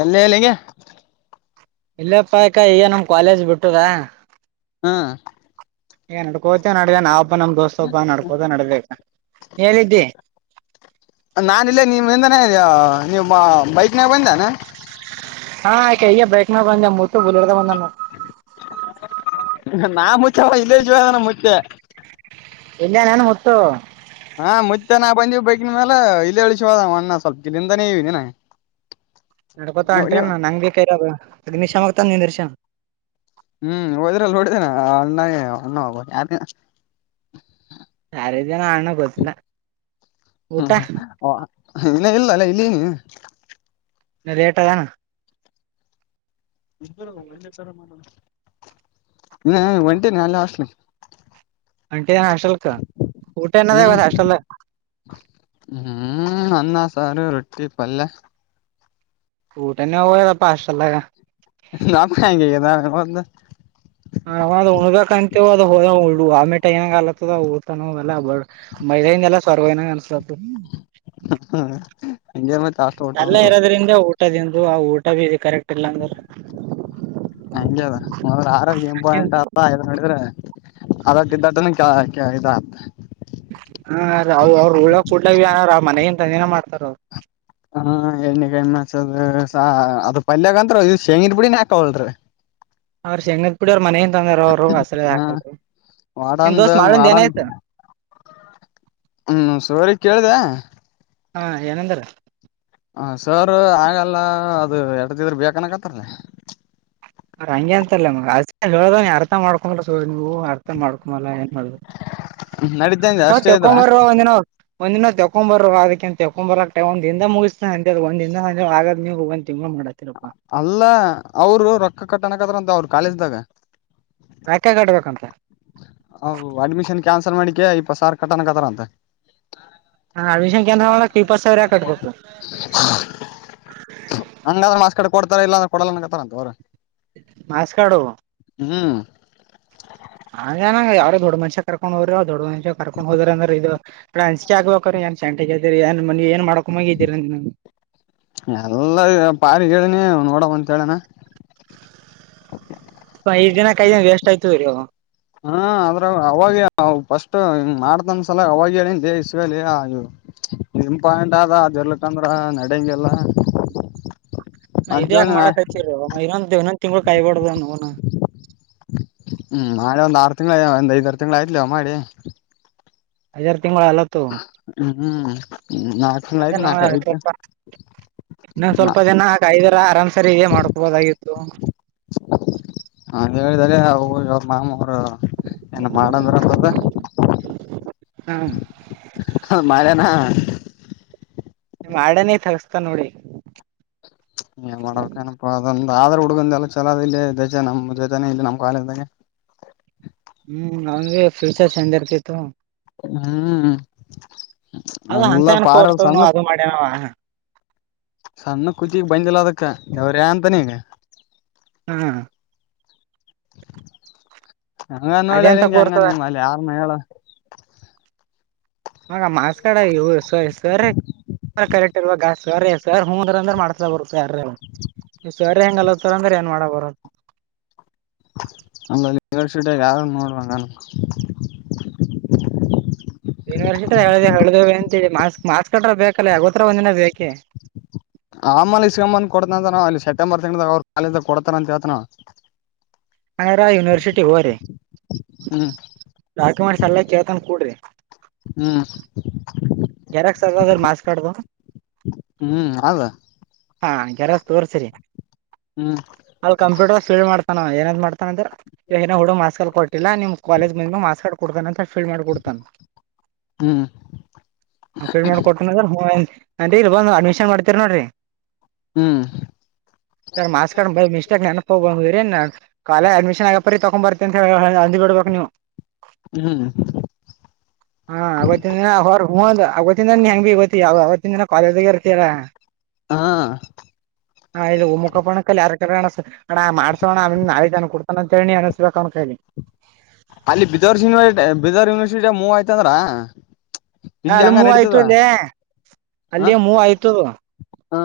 ಎಲ್ಲಿ ಎಲ್ಲಿಗೆ. ಇಲ್ಲೆ ಪ್ಪ ಕಾ ಈಕ ನಮ್ ಕಾಲೇಜ್ ಬಿಟ್ಟದಾ. ಹ. ಈಗ ನಡ್ಕೋತ ನಡ್ದ ನಾವ ಒಬ್ಬ ನಮ್ ದೋಸ್ತ ಒಬ್ಬ ನಡ್ಕೋತ ನಡ್ದ ಈಗ. ನೀ ಎಲ್ಲಿ ಇದ್ದಿ. ನಾನ ಇಲ್ಲೇ ನಿಮ್ಮ ಹಿಂದೇನೆ ನೀಮ ಬೈಕ್ನಾಗ ಬಂದಿನ. ಹಾ ಕಯ ಬೈಕ್ ನ ಬಂದೆ ಮುತ್ತು ಬುಲ್ಡತ ಬಂದಾನ ನೋಡ್. ನಾ ಮುತ್ಯಾವ ಇಲ್ಲೇ ಇದೀವ ಮುತ್ಯಾ. ಇಲ್ಲೇ ಅದಾನ್ ಮುತ್ತು. ಹಾ ಮುತ್ಯಾ ನಾ ಬಂದಿವ್ ಬೈಕಿನ ಮ್ಯಾಲ ಇಲ್ಲೇ ಇಳಿಸ ಹೋದ ಅವ ಅಣ್ಣ ಸ್ವಲ್ಪ ಗಿಳಿಂದನೆ ಏನ. ನಡ್ಕೋತ ಹೊಂಟಿರನ ನಂಗ ಬಿ ಕರಿ ಬ್ರೋ ಹದ ನಿಮಿಷ ಆಗ್ತ ನಿಂದರ್ಷ. ಹ್ಮ್ ಹೋದ್ರಲ್ಲಿ ನೊಡಿದೇನ ಅಣ್ಣಾಗ ಅಣ್ಣ ಹೋಗ ಯಾರ. ಯಾರಿದಿವ ಅಣ್ಣಾ ಗೊತ್ತಿಲ್ಲಾ. ಹ್ಮ್ ಹ ಇಲ್ಲ ಇಲ್ಲಲ್ಲ ಇಲ್ಲಿ. ಇನ್ನ ಲೇಟ್. [inaudible] ಹ್ಮ್ ಹ್ಮ್ ಒಂಟಿನ್ ಅಲ್ಲೇ ಹಾಸ್ಟಿಲ್ಗೆ. ಒಂಟಿ ಏನ್ ಹಾಸ್ಟೆಲ್ಕ್ ಊಟ ಏನ್ ಅದ ಹ್ಮ್ ಇವತ್ ಹಾಸ್ಟೆಲ್ದಾಗ್. ಹ್ಮ್ ಅನ್ನ, ಸಾರು, ರೊಟ್ಟಿ, ಪಲ್ಯ. ಊಟನೆ ಹೋಗುವಲ್ದಾಗ್ಯಾದಪ್ಪ ಹಾಸ್ಟೆಲ್ದಾಗ [unintelligible] ಅವಾಗ ಉಣಬೇಕಂತೀವ ಅದ ವಾಮಿಟ್ [unintelligible] ಊಟನು ಹೋಗಲ್ಲ [unintelligible] ಹಾ ಎಲ್ಲ ಇರೋದ್ರಿಂದ ಊಟದಂದು ಆ ಊಟ ಭಿ ಕರೆಕ್ಟ್ ಇಲ್ಲ ಅಂದ್ರ ಹಂಗೆ ಅದ ಮೊದ್ಲು ಆರೋಗ್ಯ ಇಂಪಾರ್ಟೆಂಟ್ ಅದ ಇದನ್ನ ನೋಡಿದ್ರ ಅದರ್ಕಿನ ದಟ್ಟನ ಕೆಳಗಿದಾತ ಹಾ ಅವ ಅವರು ಉಳ್ಳ ಡ್ನಾರ ಮನಗನ್ ತಂದೆನ ಮಾಡ್ತಾರ ಅವ್ರು ಹಾ ಎಣ್ಣೆ ಕಾಯಸದ ಅದ ಪಲ್ಯಾಗ ಅಂತ ಇ ಶೇಂಗಿದ ಪುಡಿನ ಹಾಕವಲ್ರಿ ಅವ್ರ ಶೇಂಗದ ಪುಡಿ ಅವ್ರ ಮನೆ ಇಂದ ತಂದಾರ ಅವ್ರು ಹಸಲೀ ಹಾಕಲ್ರ ವಾರ್ಡನ್ ದು ವಾರ್ಡನ್ ಹ್ಮ ಸೋರಿಗ್ ಕೇಳ್ದೆ ಹಾ ಏನಂದ್ರ ಸರ್ ಆಗಲ್ಲ ಅದು ಎಟ್ಟೊತ್ತಿದ್ರು ಬೇಕನ್ನಕುತ್ತಾರ ಲೇ ಅವ ಹಂಗೆ ಅಂತಲ್ಲ ಮಗ ಹೇಳ ಅರ್ಥ ಮಾಡ್ಕೊಂಬಲ್ಲ ಸೋ ನೀವು ಅರ್ಥ ಮಾಡ್ಕೊಂಬಲ್ಲ ಏನ್ ಮಾಡುದ ನಡಿದ್ದೇಂದ ಹೋ ಅಷ್ಟೇ ಇದ್ರ ತ್ತೆಕೊಂಬರೋ ಒಂದಿನ ಒಂದಿನ ತೆಕ್ಕೊಂಬರ್ರೋ [unintelligible] ಅಲ್ಲ ಅವರು ರೊಕ್ಕ ಕಟ್ಟಣಕ್ಕದ್ರ ಅಂತ ಅವರು ಕಾಲೇಜ್ದಾಗ ಯಾಕೆ ಕಟ್ಬೇಕಂತ ಹಾ ಅಡ್ಮಿಷನ್ ಕ್ಯಾನ್ಸಲ್ ಮಾಡ್ಲೀಕೆ ಇಪ್ಪತ್ತು ಸಾವ್ರ್ ಕಟ್ಟಣತ್ತಾರ ಅಂತೆ ಹಾ ಅಡ್ಮಿಷನ್ ಕ್ಯಾನ್ಸಲ್ ಮಾಡಕ್ಕ ಇಪ್ಪತ್ತು ಸಾವಿರ ಯಾಕ್ ಕಟ್ಟಬೇಕು ಹಂಗಾದ್ರ ಮಾಸ್ಕಾಡ ಕೊಡ್ತಾರ ಇಲ್ಲ ಅಂದ್ರ ಕೊಡಲ್ಲ ಅನ್ನಾಕತ್ತಾರಂತ ಅವರು ಮಾರ್ಸ್ ಕಾರ್ಡು ಹ್ಮ್ ಹ ನನಂಗ ಯಾವಾರೋ ದೊಡ್ ಮಷ ಕಕೊಂಡ ಹೋರ ಅವ್ ದೊಡ್ಡ ಮಷ್ಯ ಕರ್ಕೊಂಡ ಹೋದ್ರಂದ್ರ ಇ ಅಸಿ ಆಬೇಕ [unintelligible] ಎಲ್ಲ ಪಾರಿಗ್ಹೇಳನಿ ನೋಡವ ಅಂತ ಹೇಳನ [unintelligible] ಹಾ ಆದ್ರ ಅವಾಗ ಫಸ್ಟ್ ಮಾಡ್ತನ್ ಸಲ ಅವಾಗ ಹೇಳಿನ್ಲೇ ಇಸ್ಗೊ ಲೇ ನಿಮ್ ಪಾಯಿಂಟ್ ಆದ ಅದುರ್ಲಿಕ್ಕಂದ್ರ ನಡೆಂಗಿಲ್ಲ. ಇದ್ಯಾಕ್ ಮಾಡಕ್ ಹಚ್ಚೀರೋ ಇನ್ನೊಂದ್ ಇನ್ನೊಂದ್ ತಿಂಗ್ಳ ಕಾಯ್ಬಡ್ದನೌನ ಹ್ಮ್ ನಾಳೆ ಒಂದ್ ಆರು ತಿಂಗಳ ಒಂದ್ ಐದ್ ಆರು ತಿಂಗಳು ಆಯ್ತ ಲೇವ ಮಾಡಿ [unintelligible] ಹ್ಮ್ ನಾಲ್ಕು ತಿಂಗಳ [unintelligible] ಆಯ್ತು ನಾಲ್ಕ ಐತಿ ಇನ್ನೊಂದು ಸ್ವಲ್ಪ ದಿನ‌ ಕಾ ಆರಾಮ್ ಸರಿ ಹೇ ಮಾಡ್ಕೊಬೋದಾಗಿತ್ತು ಹಾ ಹೇಳಿದ್ಯಾ ಲೆ ಅವ್ರ ಮಾಮ ಹಾ ಏನು ಮಾಡಂದ್ರ ಅಂತದ ಹ್ಮ್ ಮಾಡ್ಯನ ನಿಮ್ ಆರ್ಡನ್ನೀಗ್ ತಗಸ್ತ ನೋಡಿ ಏನ್ ಮಾಡ್ಬಕೇನಪ್ಪಾ ಅದ ಆದ್ರ ಹುಡುಗುಂದೆಲ್ಲ ಚುಲೋದ್ ಇಲ್ಲೇ ಜೊತೆ ನಮ್ ಜೊತೆ ಕಾಲೇಜಿದಾಗೆ ಹೂಂ ಅವನಿಗೆ ಫ್ಯೂಚರ್ಸ್ ಚಂದ ಇರ್ತಿತ್ತು ಹ್ಮ್ ಅದು ಅಂತ ಎಲ್ಲ ಏನ್ ಪಾರ ಕೋರ್ಸನು ಸಣ್ಣ ಅದು ಮಾಡ್ಯನವ ಸಣ್ಣ ಕುತ್ತಿಗ್ ಬಂದಿಲ್ಲ ಅದಕ್ಕ ದಾವ್ರ್ಯ ಅಂತಾನ ಈ‌ ಹ್ಮ್ ಹಂಗ ಅದೇ ನೋಡ್ಲೆ ಅಂತ ಹೆಂಗೆ ಕೋರ್ಸದ [unintelligible] ಯಾರ್ನ ಹೇಳ ಮಗ ಮಾರ್ಕ್ಸ್ ಕಾರ್ಡ್ ಇವು ಸರ್ ಕರೆಕ್ಟ್ ಇರ್ಬೇಕಾ ಸರ್ ಸರ್ ಹೂಂ ಅಂದ್ರೆ ಮಾಡಸ್ಲೆಬರು ಸರ್ ನೀ ಸರ್ ಹೆಂಗಲ್ಲತ್ತಂದ್ರೆ ಏನ್ ಮಾಡಕ ಬರ. ಅಲ್ಲಟ ಯಾರ ನೋಡುವಂಗನ್ಪ [unintelligible] ಯೂನಿವರ್ಸಿಟಿ ಹೊಡೆದೆವು ಅಂತ ಹೇಳ್ತಿವಿ ಮಾರ್ಕ್ಸ್ ಕಾರ್ಡ್ ಬೇಕಲ್ಲ ಯಾವತ್ತೊಂದಿನ ಬೇಕೇ. ಆಮೇಲೆ ಇಸ್ಕೊಂಡು ಬಂದು ಕೊಡ್ತನಿ ಅಂತ ನಾವ್ ಅಲ್ಲಿ ಸೆಪ್ಟೆಂಬರ್ ತಿಂಗಳಗ ಅವ್ರು ಕಾಲೇಜ್ ನಲ್ಲಿ ಕೊಡ್ತಾರ ಅಂತ ಹೇಳ್ತನ ಅವ. ಹಂಗಾರ ಯೂನಿವರ್ಸಿಟಿ ಹೋಗ್ರಿ ಹ್ಮ್ ಡಾಕ್ಯುಮೆಂಟ್ಸ್ ಎಲ್ಲಾ ಕೇಳ್ತನ್ ಕೋಡ್ರಿ. ಹ್ಮ್. ಜೆರಾಕ್ಸ್ ಅದವ ಮಾರ್ಕ್ ಕಾರ್ಡ್ದು. ಹ್ಮ್ ಅದ ಹಾ ಜೆರಾಕ್ಸ್ ತೋರ್ಸಿರಿ. ಹ್ಮ್ ಅಲ್ಲಿ ಕಂಪ್ಯೂಟರ್ ಫೀಲ್ಡ್ ಮಾಡತಾನ ಏನಾದ್ ಮಾಡತಾನ ಅಂದ್ರೆ ಅಲಾ ಏನೋ ಬಿಡು ಮಾರ್ಕ್ಸ್ ಕಾರ್ಡ್ ಕೊಟ್ಟಿಲ್ಲ ನಿಮ್ ಕಾಲೇಜ್ ಇಂದ ಮಾ. ಮಾರ್ಕ್ಸ್ ಕಾರ್ಡ್ ಕೊಡ್ತಾನ ಅಂತ ಫೀಲ್ಡ್ ಮಾಡಕೊಡ್ತಾನ. ಹ್ಮ್ ಅವ ಫೀಲ್ಡ್ ಮಾಡಿಕೊಟ್ರಾ ಇ ಅಡ್ಮಿಷನ್ ಮಾಡ್ತೀರಿ ನೋಡ್ರಿ. ಹ್ಮ್ ಸರ್ ಮಾರ್ಕ್ಸ್ ಕಾರ್ಡ್ ಬೇಕು ಇಷ್ಟೇ ನೆನಪು ಇವರ ಅನ್ನು. ಕಾಲೇಜು ಅಡ್ಮಿಷನ್ ಹಾಗೋಪಾರಿ ತಗೊಂಡ್ ಬರ್ತೀನಿ ಅಂತ ಅಂದು ಬಿಡ್ಬೇಕು ನೀವು. ಹ್ಮ್. ಹಾ ಅವತ್ತಿನ ದಿನ ಹೊರ ಹಂದ್ ಆಗತ್ತಿನ ನಿ ಹಿಂಗ ಹೊತ್ತಿನ ಅವತ್ತಿಂದ ದಿನ ಕಾಲೇಜು ನಲ್ಲಿ ಇರು. ಈರ ಹಾ ಹ ಇದು ಉಪ ಮುಖಪಣ ಕಲ್ಲಿಯಾರ. ಅಣ್ಣ ಮಾಡಸೋಣ್ಣ ಆ ನಾಳಿನ ತಂದು ಕೊಡಿತೀನಿ ಅನ್ನಿಸ್ಬೇಕು ನಿ ಕೈಗೆ. ಅಲ್ಲಿ Bidar university Bidar university move ಆಯ್ತ ಅಂದ್ರ. ಇಲ್ಲಿ ಅಲ್ ಹಂಗ ನಡೀತದ ಮೂವಾಯ್ತು [unintelligible] ಹ ಅಲ್ಲಿಯ ಮೂವ ಆಯ್ತು ಹ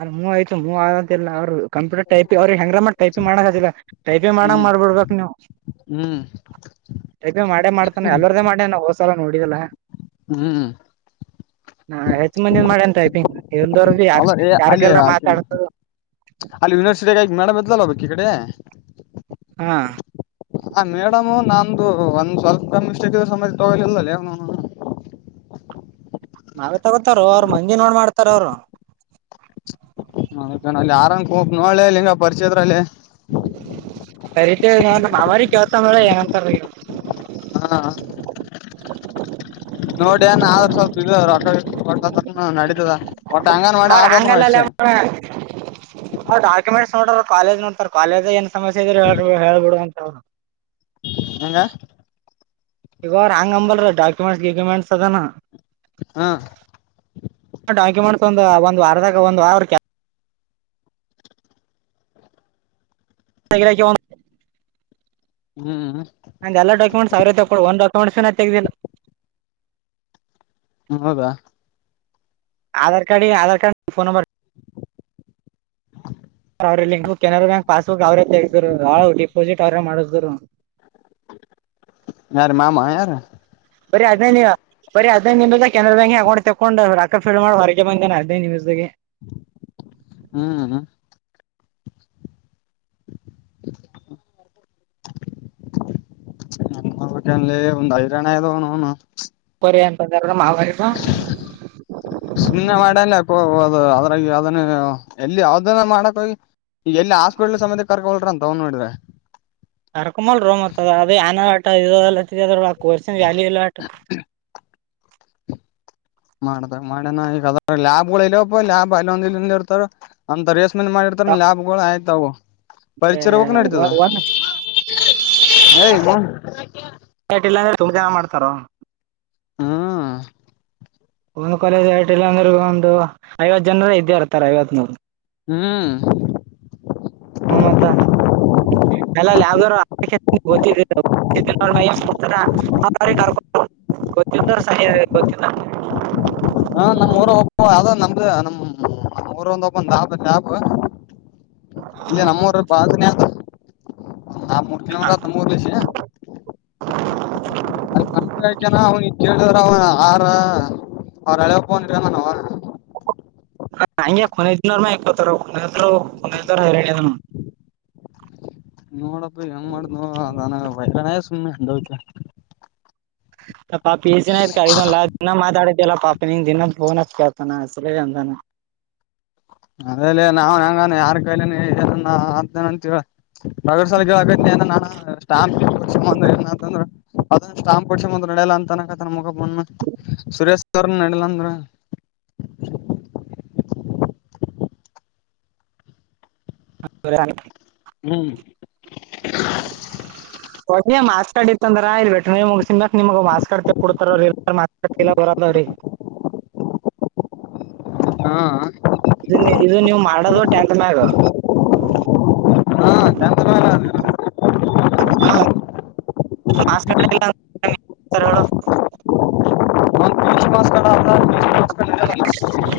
ಅಲ್ಲಿ ಮೂವ ಆಯ್ತು ಮೂವ ಆಂತಲ್ಲ ಅವರು. ಕಂಪ್ಯೂಟರ್ ಟೈಪಿಂಗ್ ಅವ್ರಿಗೆ ಹೆಂಗರ ಮಾಡಿ ಟೈಪಿಂಗ್ ಮಾಡಕ್ ಅಂದಿಲ್ಲ ಟೈಪಿಂಗ್ ಮಾಡಕ್ ಹ್ಮ್ ಮಾಡ್ಬಿಡ್ಬೇಕು ನೀವು. ಹ್ಮ್ ಟೈಪಿಂಗ್ ಮಾಡೇ ಮಾಡ್ತಾನ ಎಲ್ಲರದು ಮಾಡೇನಾ ಹೋದ್ ಸಲ ನೋಡಿದಿ ಯಲ್ಲಾ ಹ್ಮ್. ಹಾ ಹೆಚ್ಚ ಮಂದಿನ ಮಾಡನ್ ಟೈಪಿಂಗ್. ಎಲ್ಲರ್ದು ಯಾರ್ ಅಲ್ಲಾರಿ ಯಾರ್ ಅಲ್ಲಿ ಕೈಲಾರ ಆಕಿ ಮಾತಾಡ್ ಯನಿವರ್ಸಿಟ ಮೇಡಮ್ ಇದ್ದಲ ಅಲಾ. ಇ ಕಡೇ. ಹಾ. ಆ ಮೇಡಮು ನಂದು ಒಂದ್ ಸ್ವಲ್ಪ ಮಿಸ್ಟೇಕ್ ಇದ್ರೂ ತೊಗೋಲಿಲ್ಲ್ಲ ಅವನವನ್ನ. [unintelligible] ನಾವೇ ತಗೋತಾರ ಅವರು ಮಂದಿ ನೋಡಿ ಮಾಡ್ತಾರ ಅವರು. ನತನಲ್ಲಿ ಆರೋಲಿ ಹಕ್ ನೋಡು ಹಂಗ ಪರಿಚಯದ್ರಲ್ಲಿ. ಸರಿ ತಗೊ ನವಾರಿ ಕೇಳ್ತರಿ ಏನ್ ಅಂತರಿ. ಹ ನೋಡಿ ನಾವು ಸ್ವಲ್ಪ ಇದ ರೊಕ್ಕ ಗಿಕ್ಕ ಕೊಟ್ರ ನಡಿತದ. ಅವ್ರ ಹಂಗಲ್ಲಲ್ಲ ಅವರು ಡಾಕ್ಯುಮೆಂಟ್ಸ್. ನೋಡ್ರ ಕಾಲೇಜ್ ನೋಡ್ತಾರ ಕಾಲೇಜ್ ಏನ್ ಸಮಸ್ಯೆ ಇದ್ರೆ ಹಳ್ಬ ಬಿಡುವ ಅಂತರು. ಹೆಂಗ. ಇವ ಅವಂಗ ಅನ್ನಲಾರಿ ಡಾಕ್ಯುಮೆಂಟ್ಸ್ ಗಿಕ್ಯುಮೆಟ್ಸ್ ಅದಾ. ಹ್ಮ್ಮ್. ಡಾಕ್ಯುಮೆಂಟ್ಸ್ ಒಂದು ಒಂದ್ ವಾರದಾಗ ಒಂದ್ ವರ. ಹ [inaudible] ಹ್ಮ್. ನಂದ ಎಲ್ಲ ಡಾಕ್ಯುಮೆಂಟ್ಸ್ ಸಾವಿರ ತೊಕೊ ಒಂದ ಡಾಕ್ಯುಮೆಂಟ್ಸ್ನ ತೆಗ್ದಿಲ್ಲ. ಹ್ಮ ಹೌದಾ. ಆಧಾರ್ ಕಾರ್ಡ್ ಈ ಆಧಾರ್ ಕಾರ್ಡ್ಫೋನ್ ನಂಬರ್. ಹ ಅವ್ರ link book Canara bank passbook ಅವ್ರೇ ತೆಗೆಗ್ರು ಹಾ ಡಿಪಾಸಿಟ್ ಅವ್ರೇ ಮಾಡ್ರು. ಯಾರ ಮಾಮಾ ಯಾರು. ಬರಿ ಹದಿನೈದುಮದ ಕೆರಾ ಬ್ಯಾಂಕ್ ಅಕೌಂಟ್ ತೊಂಡು ರಕ್ಕ ಫಲ್ ಮಾಡಿ ಹೊರಗೆ ಬಂದೇೆ ಹದಿನೈ ನಿಮಿದಾಗ. ಹ್ಮ. ಹ ನಟ್ಟಲ್ಲಿ ಒಂದ್ ಐದಣ ಇದದವನು ಅವನು ಏ ಮಾವ ಸುನ್ನ ಮಾಡಲ್ಲದು ಅದ್ರಾಗ ಅದ ಎಲ್ಲಿ ಯಾವ್ದ ಇದನ್ನ ಮಾಡಕ್ ಹೋಗಿ ಈಗ ಎಲ್ಲಿ ಹಾಸ್ಪಿಟ್ಲ್ ಸಮೇ ಕರ್ಕೊಲ್ರ ಅಂತ ಅವ್ ನೋಡಿದ್ರೆ ಕರ್ಕೊಲ್ ರೋತ್ತದ ಅದೇ ಆನ ಆಟ ಇ ಕೊರ್ಸನ್ ಜ್ಯಾಲಿ ಎಲ್ಲಟ ಮಾಡದಾಗ ಮಾಡ್ಯನ ಈಗದ ಲ್ಯಾಬ್ಗಳು ಇಲ್ಪ್ಪ ಲಬ್ ಅಲ್ಲಿ ಒಂದ ಇಂದ ಇರ್ತಾರ ಅಂತ ಮಾಡಿರ್ತಾರ ಲಾಭಳು ಆಯ್ತ ಅವು ಪರಿಚಯ ಹೋಗಕ ನಡತದ ಒಂದ್ ನ ತುಂಬ ಜನ ಮಾಡ್ತಾರೋ ಹಾ ಒಂದು ಕಾಲೇಜ್ ಆಐಲ್ಲ ಅಂದ್ರ ಒಂದು ಐವತ್ತು ಜನರ ಇದ್ದೇ ಇರ್ತಾರೆ ಐವತ್ ನೂರು ಹ್ಮ್ ಹು ಮತ್ತ ಅಲ್ಲ ಗ ಗೋತ್ತಿದ್ದರು ಸರಿ ಗ ಚನ ಹಾ ನಮ್ ಊರ ಹೋಗಬ ಯಾವ ನಮ್ದ ನಮ್ ನಮ್ಮ ರು ಒಂದ ಒಬ್ಬಂದಾಬಾಬ ಇಲ್ಲ ನಮ್ಮೂರುನ ಹಾ ಮೂರ್ ಕಿಲೋ ಮೀಟರ್ ನಮೂರಲಸಿ ಅ ಬಂದ ಜನ ಅವನ ಕೇಳಿ ಅವ ಆರ ಅವ್ರಳೆಕ್ ಬಂದ್ರ ನಾನ ಅವ ನಜ್ನವರನಜ್ವ ಹ ನೋಡಪ್ಪ ಹೆಂಗ ಮಾಡ್ದ್ ನ ಅದಾನ ವೈಕಾನ ಸುಮ್ಮನೆ ಅತ ಹ ಪಾ ಪಿ ಎಸ್ ದಿನ ಆಯ್ತ ಕ ದಿನ ಮಾತಾಡ ಎಲ್ಲ ಪಾಪಿನ ದನ್ನ ಫೋನಚ್ ಕತಾನ ಅಲ್ಲ ಅಂದಾನ ಅದಲ್ಲಿ ನಾವ ಹೆಂಗ ಯಾರ್ ಕಾಯಲ ಏ ಅತೇನಂತ ಬಗ ಸಲಗ ನ್ಟ ಏಂತಂದ್ರರು ಅದ ಸ್ಟ್ಯಾಂಪ ಹೊಡಿಸಿ ಬಂದ್ರ ನಡೆಲ್ಲ ಅಂತನ ಮಗ ಸುರೇಶ್ ಅವ್ರನ್ ನಡಲಂದ್ರ ಹ ಹ್ಮ್ ಏ ಮಾಸ್ ಕಾಡ್ ಇತ್ತಂದ್ರ ಆಯ್ ಬಟ್ರ ನೀ್ಗಸನ್ಕ್ ನಿಮಗ್ ಮಾಸ್ ಕಾಡ್ ಕೊಡ್ತಾರ್ರಸ್ಡ್ಲ್ಲ ಬರದವ್ರೀ ಹಾ ಇ ಇದು ನೀವು ಮಾಡೋದು ಟ್ಯಾಟ್ ಬ್ಯಾಗ ಹಾ ಚಂತ ಹ ಮಾಲ್ಲಗಳು ಮ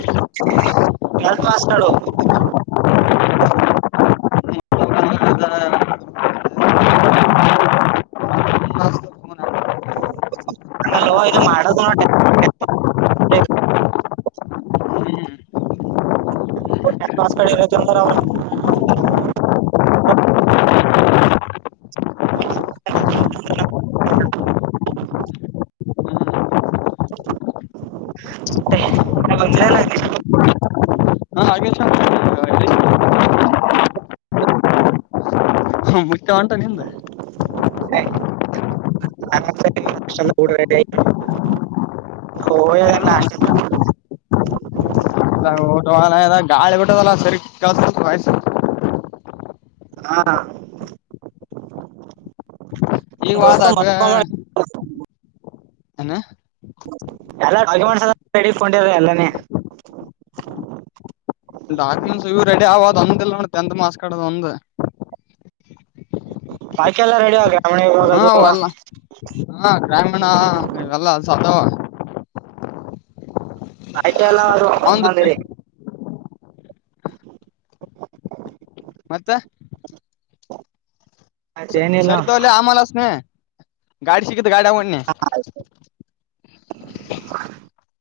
ನಾಸ ನಡೋ [inaudible] ಹ [inaudible] ಲದು ಮಾಡಡ ಗುನ [inaudible] ಕಡೆಂದ ಅವ [inaudible] [inaudible] [inaudible] ಗೊತ್ತಿರಲ್ಲ ಹಾ ಆಗೆ [unintelligible] ಹ [unintelligible] ಮುಟ್ಟ ಅಂಟ ನಿಿಂದೆ [inaudible] ಶ [unintelligible] ಊಟ ಹೋಗಲಾಗೆದ ಗಾಳಿ ಬಿಟ್ಟದಲ್ಲ ಸರಿ ಕೆಳಸ ಲಗೇದ ವಾಯ್ಸ್ ಹಾ ಈಗ ವಾದ ದೋಸ್ತೋ ಮ ಅದ [unintelligible] ಏನ್ ಹ ಎಲ್ಲ ಡಾಕ್ಯುಮೆಂಟ್ಸ್ ಎ ರಡಕೊಂಡಿರ ಎಲ್ಲಾನೇ [unintelligible] ಡಾಕ್ಯುಮೆಂಟ್ಸ್ ಇವು ರೆಡಿ ಆಗ ಒಂದ ಇಲ್ಲ ನೋಡೆಂತ್ ಟೆಂತ್ತ್ ಮಾಸ್ ಕಾರ್ಡ್ ಒಂದ ಪಾಕೆಲ್ಲಾ ರೆಡಿ ಆಗ [unintelligible] ಹಾ ಎಲ್ಲ ಹ ಗ್ರಾಮೀಣ ಇವೆಲ್ಲ ಸದ ಆಯ್ತ ಅವಂದ ಎಲ್ಲಂದರೆ [unintelligible] ಮತ್ತೆ ಏನಿಲ್ಲ ಸರಿ ತೊಗೊ ಲೇ ಆಮೇಲೆ ಅಚ್ಚತೀನಿ ಗಾಡಿ ಸಿಕ್ಕುತ್ತ ಗಾಡೆಗ ಹೊಂಟೀನಿ [inaudible]